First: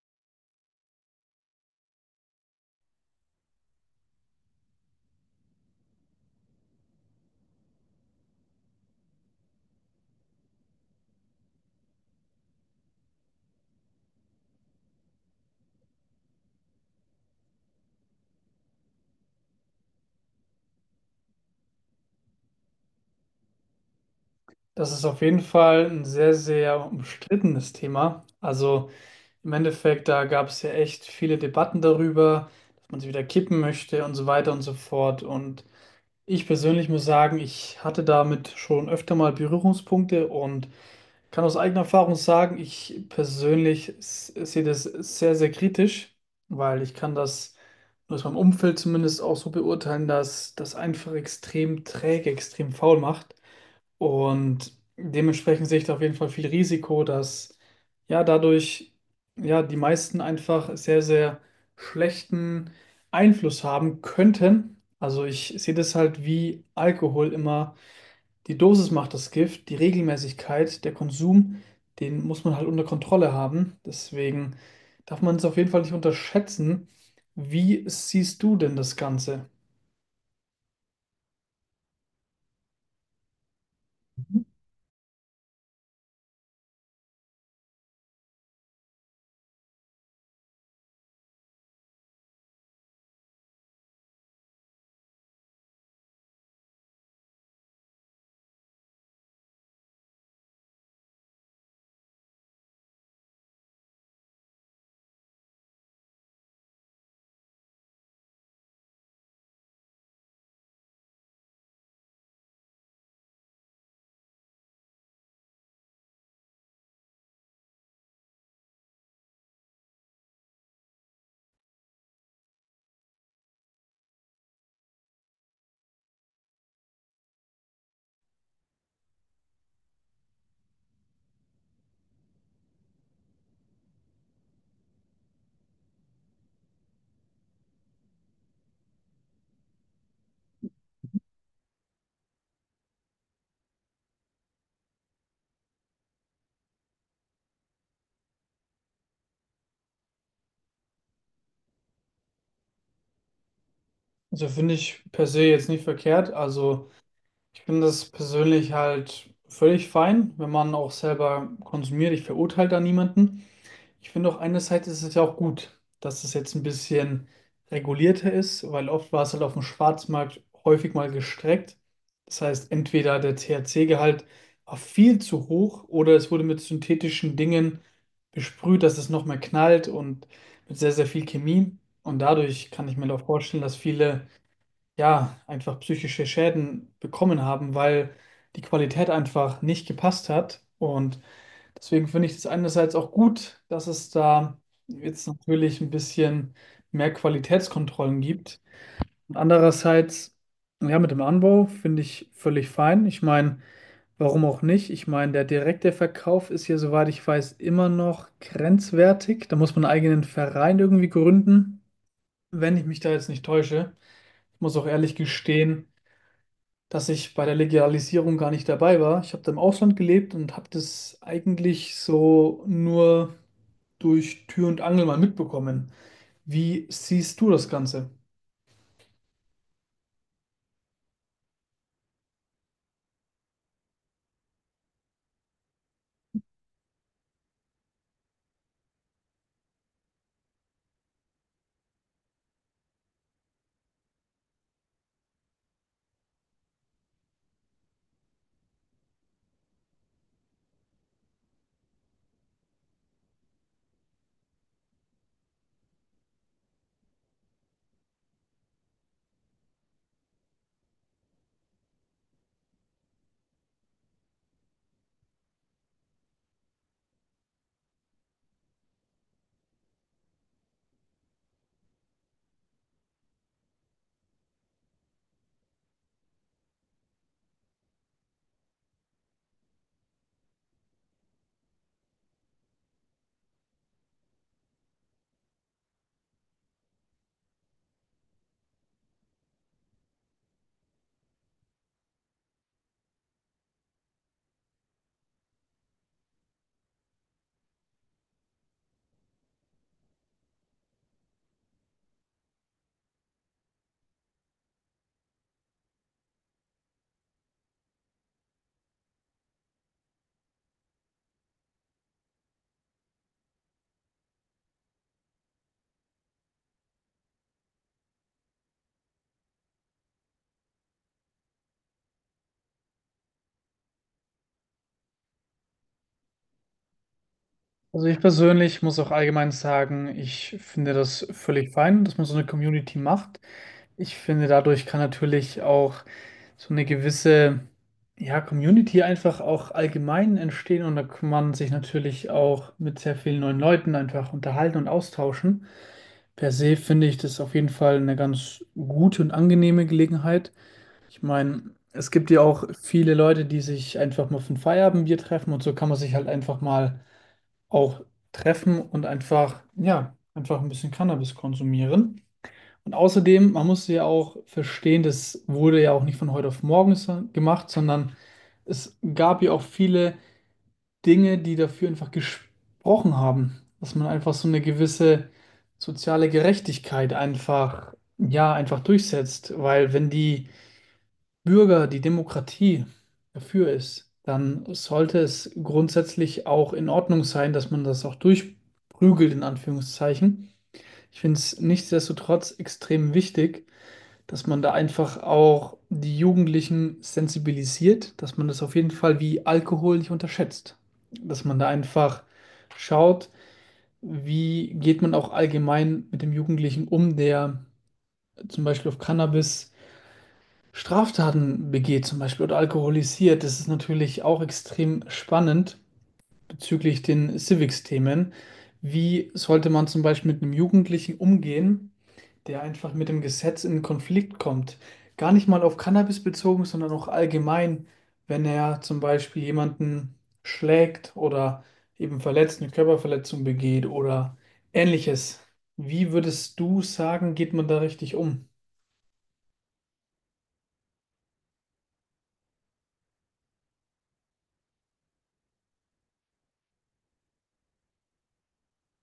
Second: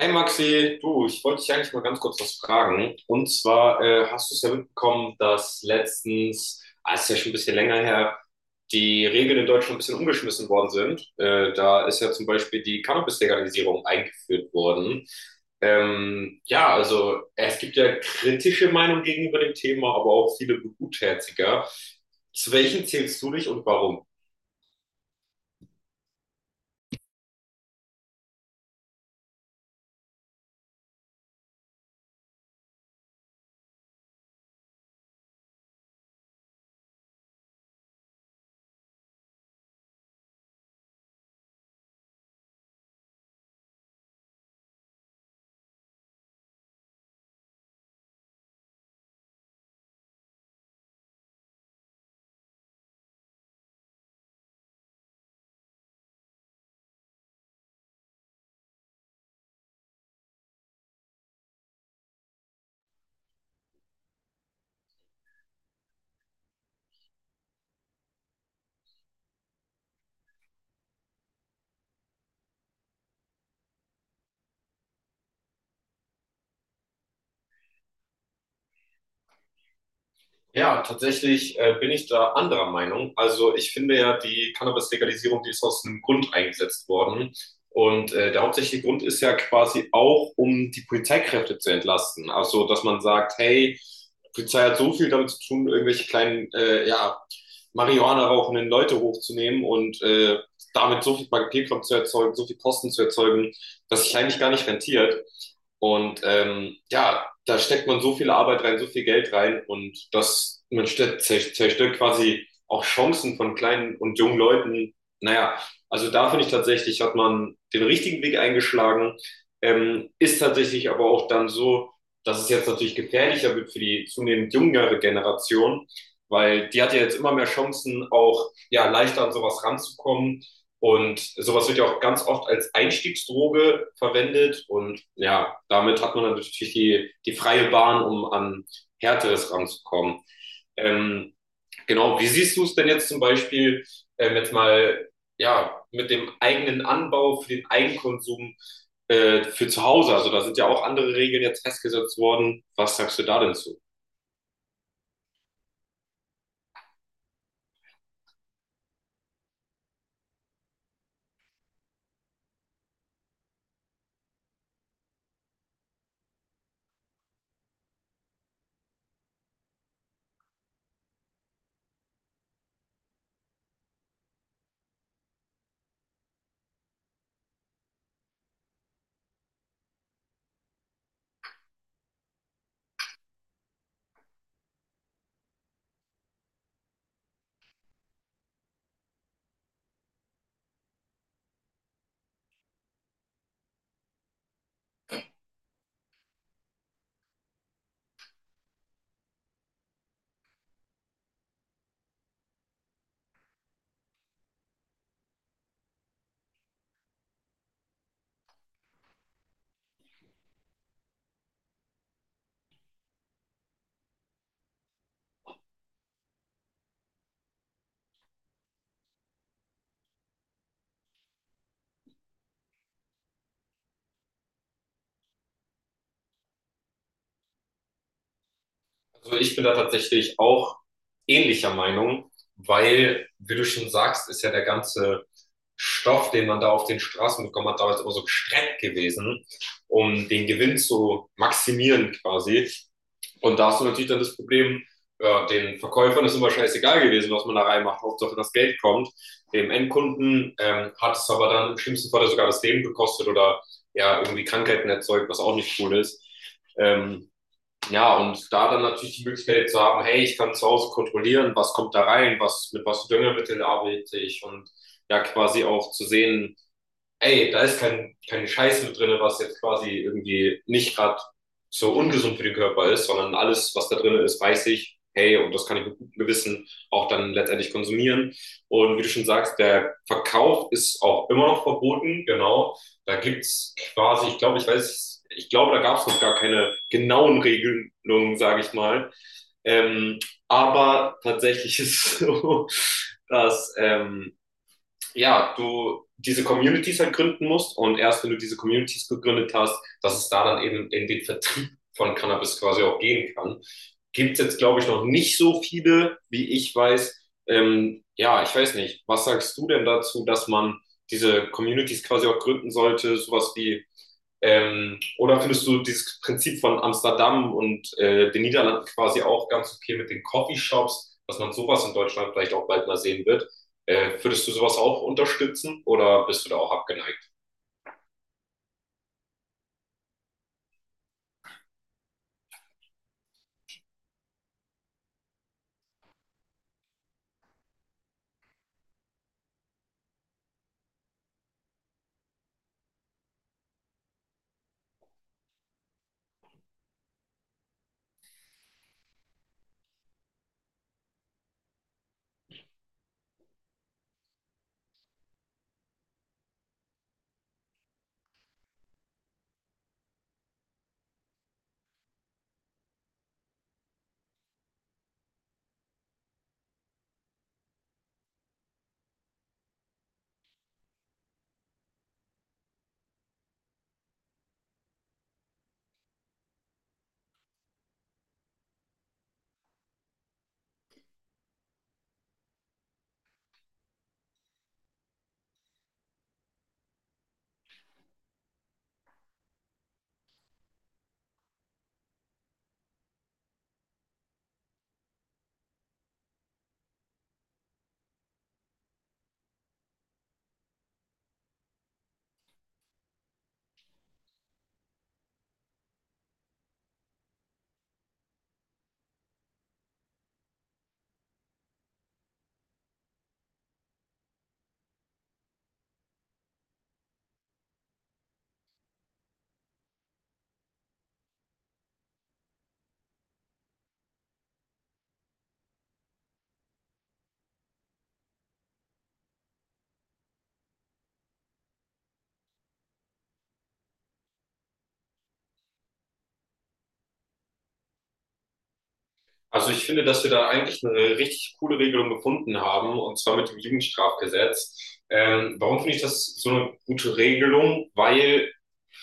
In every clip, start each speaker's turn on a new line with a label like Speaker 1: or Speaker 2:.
Speaker 1: Hey Maxi, du, ich wollte dich eigentlich mal ganz kurz was fragen. Und zwar hast du es ja mitbekommen, dass letztens, ist ja schon ein bisschen länger her, die Regeln in Deutschland ein bisschen umgeschmissen worden sind. Da ist ja zum Beispiel die Cannabis-Legalisierung eingeführt worden. Ja, also es gibt ja kritische Meinungen gegenüber dem Thema, aber auch viele Gutherziger. Zu welchen zählst du dich und warum?
Speaker 2: Das ist auf jeden Fall ein sehr, sehr umstrittenes Thema. Also im Endeffekt, da gab es ja echt viele Debatten darüber, dass man es wieder kippen möchte und so weiter und so fort. Und ich persönlich muss sagen, ich hatte damit schon öfter mal Berührungspunkte und kann aus eigener Erfahrung sagen, ich persönlich sehe das sehr, sehr kritisch, weil ich kann das aus meinem Umfeld zumindest auch so beurteilen, dass das einfach extrem träge, extrem faul macht. Und dementsprechend sehe ich da auf jeden Fall viel Risiko, dass ja dadurch ja die meisten einfach sehr, sehr schlechten Einfluss haben könnten. Also ich sehe das halt wie Alkohol immer. Die Dosis macht das Gift, die Regelmäßigkeit, der Konsum, den muss man halt unter Kontrolle haben. Deswegen darf man es auf jeden Fall nicht unterschätzen. Wie siehst du denn das Ganze?
Speaker 1: Ja, tatsächlich bin ich da anderer Meinung. Also ich finde ja, die Cannabis-Legalisierung, die ist aus einem Grund eingesetzt worden. Und der hauptsächliche Grund ist ja quasi auch, um die Polizeikräfte zu entlasten. Also, dass man sagt, hey, die Polizei hat so viel damit zu tun, irgendwelche kleinen, ja, Marihuana rauchenden Leute hochzunehmen und damit so viel Papierkram zu erzeugen, so viel Kosten zu erzeugen, dass sich eigentlich gar nicht rentiert. Und ja, da steckt man so viel Arbeit rein, so viel Geld rein und das, man zerstört quasi auch Chancen von kleinen und jungen Leuten. Naja, also da finde ich tatsächlich, hat man den richtigen Weg eingeschlagen, ist tatsächlich aber auch dann so, dass es jetzt natürlich gefährlicher wird für die zunehmend jüngere Generation, weil die hat ja jetzt immer mehr Chancen, auch ja leichter an sowas ranzukommen und sowas wird ja auch ganz oft als Einstiegsdroge verwendet. Und ja, damit hat man natürlich die freie Bahn, um an Härteres ranzukommen. Ähm, genau, wie siehst du es denn jetzt zum Beispiel, jetzt mal ja, mit dem eigenen Anbau für den Eigenkonsum für zu Hause? Also da sind ja auch andere Regeln jetzt festgesetzt worden. Was sagst du da denn zu?
Speaker 2: Also finde ich per se jetzt nicht verkehrt. Also ich finde das persönlich halt völlig fein, wenn man auch selber konsumiert. Ich verurteile da niemanden. Ich finde auch, einerseits ist es ja auch gut, dass es jetzt ein bisschen regulierter ist, weil oft war es halt auf dem Schwarzmarkt häufig mal gestreckt. Das heißt, entweder der THC-Gehalt war viel zu hoch oder es wurde mit synthetischen Dingen besprüht, dass es noch mehr knallt, und mit sehr, sehr viel Chemie. Und dadurch kann ich mir auch vorstellen, dass viele ja einfach psychische Schäden bekommen haben, weil die Qualität einfach nicht gepasst hat. Und deswegen finde ich es einerseits auch gut, dass es da jetzt natürlich ein bisschen mehr Qualitätskontrollen gibt. Und andererseits, ja, mit dem Anbau finde ich völlig fein. Ich meine, warum auch nicht? Ich meine, der direkte Verkauf ist ja, soweit ich weiß, immer noch grenzwertig. Da muss man einen eigenen Verein irgendwie gründen, wenn ich mich da jetzt nicht täusche. Ich muss auch ehrlich gestehen, dass ich bei der Legalisierung gar nicht dabei war. Ich habe da im Ausland gelebt und habe das eigentlich so nur durch Tür und Angel mal mitbekommen. Wie siehst du das Ganze?
Speaker 1: Also ich bin da tatsächlich auch ähnlicher Meinung, weil, wie du schon sagst, ist ja der ganze Stoff, den man da auf den Straßen bekommen hat, damals immer so gestreckt gewesen, um den Gewinn zu maximieren quasi. Und da hast du natürlich dann das Problem, ja, den Verkäufern ist immer scheißegal gewesen, was man da reinmacht, Hauptsache das Geld kommt. Dem Endkunden hat es aber dann im schlimmsten Fall sogar das Leben gekostet oder ja, irgendwie Krankheiten erzeugt, was auch nicht cool ist. Ähm, ja, und da dann natürlich die Möglichkeit zu haben, hey, ich kann zu Hause kontrollieren, was kommt da rein, was, mit was für Düngemittel arbeite ich und ja, quasi auch zu sehen, ey, da ist keine Scheiße mit drin, was jetzt quasi irgendwie nicht gerade so ungesund für den Körper ist, sondern alles, was da drin ist, weiß ich, hey, und das kann ich mit gutem Gewissen auch dann letztendlich konsumieren. Und wie du schon sagst, der Verkauf ist auch immer noch verboten, genau. Da gibt's quasi, ich glaube, da gab's noch gar keine genauen Regelungen, sage ich mal. Ähm, aber tatsächlich ist es so, dass ja, du diese Communities halt gründen musst und erst wenn du diese Communities gegründet hast, dass es da dann eben in den Vertrieb von Cannabis quasi auch gehen kann. Gibt es jetzt, glaube ich, noch nicht so viele, wie ich weiß. Ja, ich weiß nicht. Was sagst du denn dazu, dass man diese Communities quasi auch gründen sollte, sowas wie oder findest du dieses Prinzip von Amsterdam und den Niederlanden quasi auch ganz okay mit den Coffeeshops, dass man sowas in Deutschland vielleicht auch bald mal sehen wird? Würdest du sowas auch unterstützen oder bist du da auch abgeneigt?
Speaker 2: Also ich persönlich muss auch allgemein sagen, ich finde das völlig fein, dass man so eine Community macht. Ich finde, dadurch kann natürlich auch so eine gewisse, ja, Community einfach auch allgemein entstehen, und da kann man sich natürlich auch mit sehr vielen neuen Leuten einfach unterhalten und austauschen. Per se finde ich das auf jeden Fall eine ganz gute und angenehme Gelegenheit. Ich meine, es gibt ja auch viele Leute, die sich einfach mal für ein Feierabendbier treffen, und so kann man sich halt einfach mal auch treffen und einfach, ja, einfach ein bisschen Cannabis konsumieren. Und außerdem, man muss ja auch verstehen, das wurde ja auch nicht von heute auf morgen gemacht, sondern es gab ja auch viele Dinge, die dafür einfach gesprochen haben, dass man einfach so eine gewisse soziale Gerechtigkeit einfach, ja, einfach durchsetzt. Weil wenn die Bürger, die Demokratie dafür ist, dann sollte es grundsätzlich auch in Ordnung sein, dass man das auch durchprügelt, in Anführungszeichen. Ich finde es nichtsdestotrotz extrem wichtig, dass man da einfach auch die Jugendlichen sensibilisiert, dass man das auf jeden Fall wie Alkohol nicht unterschätzt. Dass man da einfach schaut, wie geht man auch allgemein mit dem Jugendlichen um, der zum Beispiel auf Cannabis Straftaten begeht, zum Beispiel, oder alkoholisiert. Das ist natürlich auch extrem spannend bezüglich den Civics-Themen. Wie sollte man zum Beispiel mit einem Jugendlichen umgehen, der einfach mit dem Gesetz in Konflikt kommt? Gar nicht mal auf Cannabis bezogen, sondern auch allgemein, wenn er zum Beispiel jemanden schlägt oder eben verletzt, eine Körperverletzung begeht oder ähnliches. Wie würdest du sagen, geht man da richtig um?
Speaker 1: Also ich finde, dass wir da eigentlich eine richtig coole Regelung gefunden haben, und zwar mit dem Jugendstrafgesetz. Warum finde ich das so eine gute Regelung? Weil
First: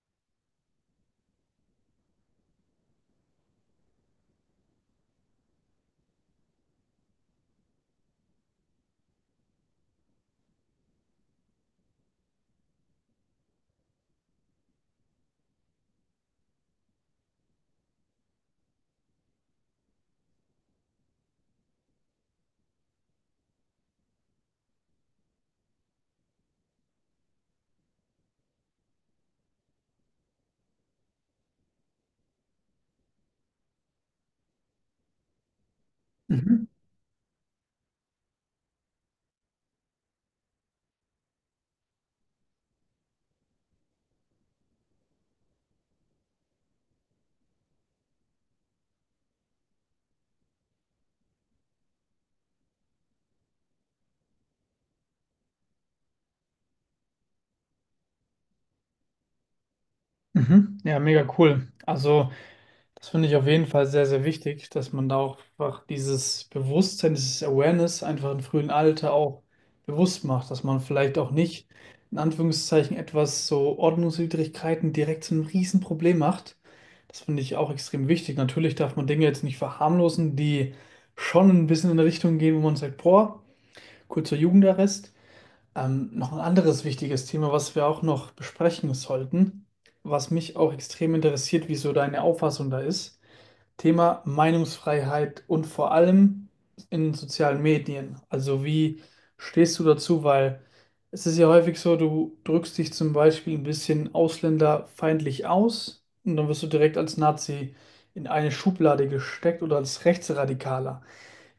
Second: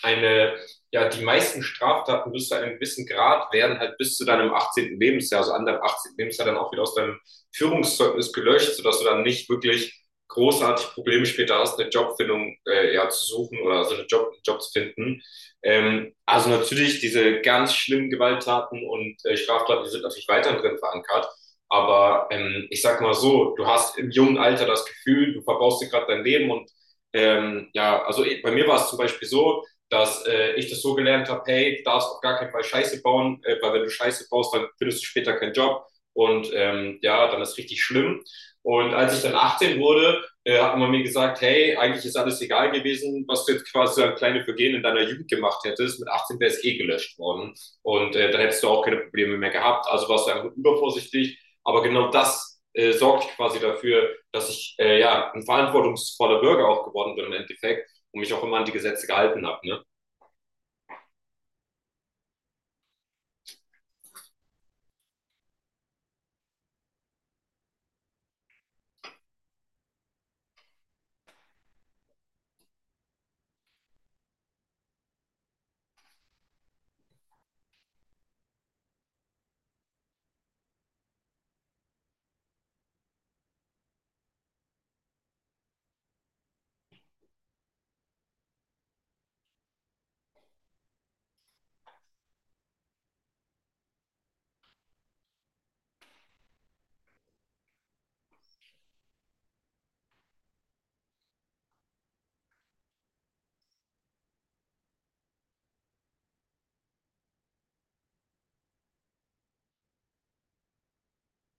Speaker 1: eine, ja, die meisten Straftaten bis zu einem gewissen Grad werden halt bis zu deinem 18. Lebensjahr, also an deinem 18. Lebensjahr dann auch wieder aus deinem Führungszeugnis gelöscht, sodass du dann nicht wirklich großartig Probleme später hast, eine Jobfindung ja, zu suchen oder so also einen Job zu finden. Also natürlich diese ganz schlimmen Gewalttaten und Straftaten, die sind natürlich weiter drin verankert. Aber ich sag mal so, du hast im jungen Alter das Gefühl, du verbaust dir gerade dein Leben und ja, also bei mir war es zum Beispiel so, dass ich das so gelernt habe, hey, du darfst auf gar keinen Fall Scheiße bauen, weil wenn du Scheiße baust, dann findest du später keinen Job und
Speaker 2: Mhm.
Speaker 1: ja, dann ist richtig schlimm. Und als ich dann 18 wurde, hat man mir gesagt, hey, eigentlich ist alles egal gewesen, was du jetzt quasi an kleine Vergehen in deiner Jugend gemacht hättest. Mit 18 wäre es eh gelöscht worden und dann hättest du auch keine Probleme mehr gehabt. Also warst du einfach übervorsichtig. Aber genau das sorgt quasi dafür, dass ich ja ein verantwortungsvoller Bürger auch geworden bin im Endeffekt und mich auch immer an die Gesetze gehalten habe. Ne?
Speaker 2: Mhm. Ja, mega cool. Also. Das finde ich auf jeden Fall sehr, sehr wichtig, dass man da auch einfach dieses Bewusstsein, dieses Awareness einfach im frühen Alter auch bewusst macht, dass man vielleicht auch nicht in Anführungszeichen etwas so Ordnungswidrigkeiten direkt zu einem Riesenproblem macht. Das finde ich auch extrem wichtig. Natürlich darf man Dinge jetzt nicht verharmlosen, die schon ein bisschen in eine Richtung gehen, wo man sagt, boah, kurzer Jugendarrest. Noch ein anderes wichtiges Thema, was wir auch noch besprechen sollten, was mich auch extrem interessiert, wie so deine Auffassung da ist. Thema Meinungsfreiheit, und vor allem in sozialen Medien. Also wie stehst du dazu? Weil es ist ja häufig so, du drückst dich zum Beispiel ein bisschen ausländerfeindlich aus und dann wirst du direkt als Nazi in eine Schublade gesteckt oder als Rechtsradikaler.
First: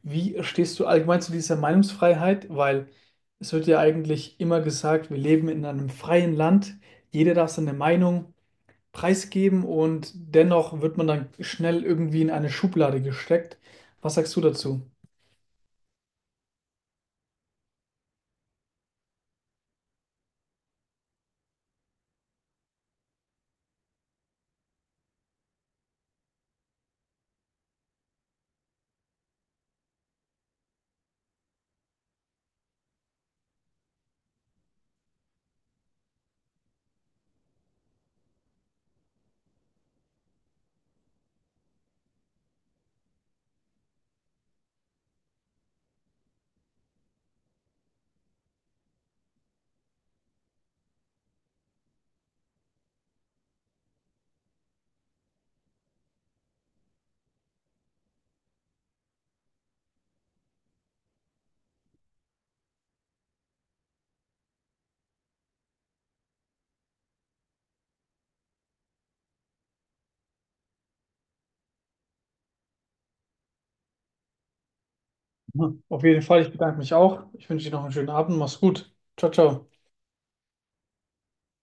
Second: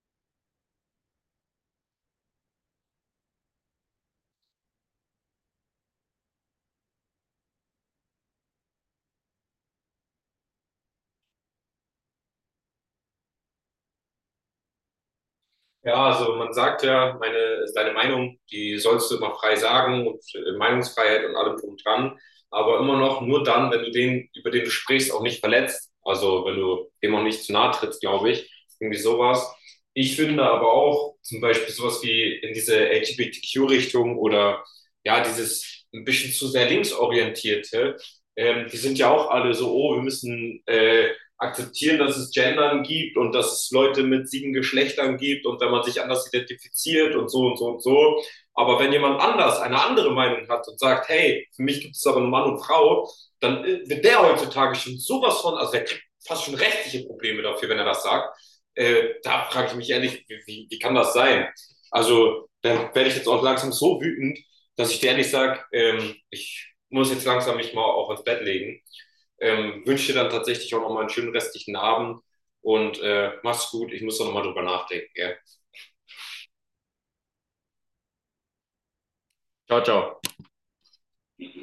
Speaker 2: Wie stehst du allgemein zu dieser Meinungsfreiheit? Weil es wird ja eigentlich immer gesagt, wir leben in einem freien Land, jeder darf seine Meinung preisgeben, und dennoch wird man dann schnell irgendwie in eine Schublade gesteckt. Was sagst du dazu?
Speaker 1: Ja, also man sagt ja, deine Meinung, die sollst du immer frei sagen und Meinungsfreiheit und allem drum dran, aber immer noch nur dann, wenn du den, über den du sprichst, auch nicht verletzt. Also wenn du dem auch nicht zu nahe trittst, glaube ich. Irgendwie sowas. Ich finde aber auch zum Beispiel sowas wie in diese LGBTQ-Richtung oder ja, dieses ein bisschen zu sehr linksorientierte, die sind ja auch alle so, oh, wir müssen akzeptieren, dass es Gendern gibt und dass es Leute mit 7 Geschlechtern gibt und wenn man sich anders identifiziert und so und so und so. Aber wenn jemand anders eine andere Meinung hat und sagt, hey, für mich gibt es aber nur Mann und Frau, dann wird der heutzutage schon sowas von, also der kriegt fast schon rechtliche Probleme dafür, wenn er das sagt. Da frage ich mich ehrlich, wie kann das sein? Also, dann werde ich jetzt auch langsam so wütend, dass ich dir ehrlich sage, ich muss jetzt langsam mich mal auch ins Bett legen. Wünsche dir dann tatsächlich auch nochmal einen schönen restlichen Abend und mach's gut. Ich muss da nochmal drüber nachdenken. Gell?
Speaker 2: Mhm. Auf jeden Fall, ich bedanke mich auch. Ich wünsche dir noch einen schönen Abend. Mach's gut. Ciao, ciao.
Speaker 1: Ciao, ciao.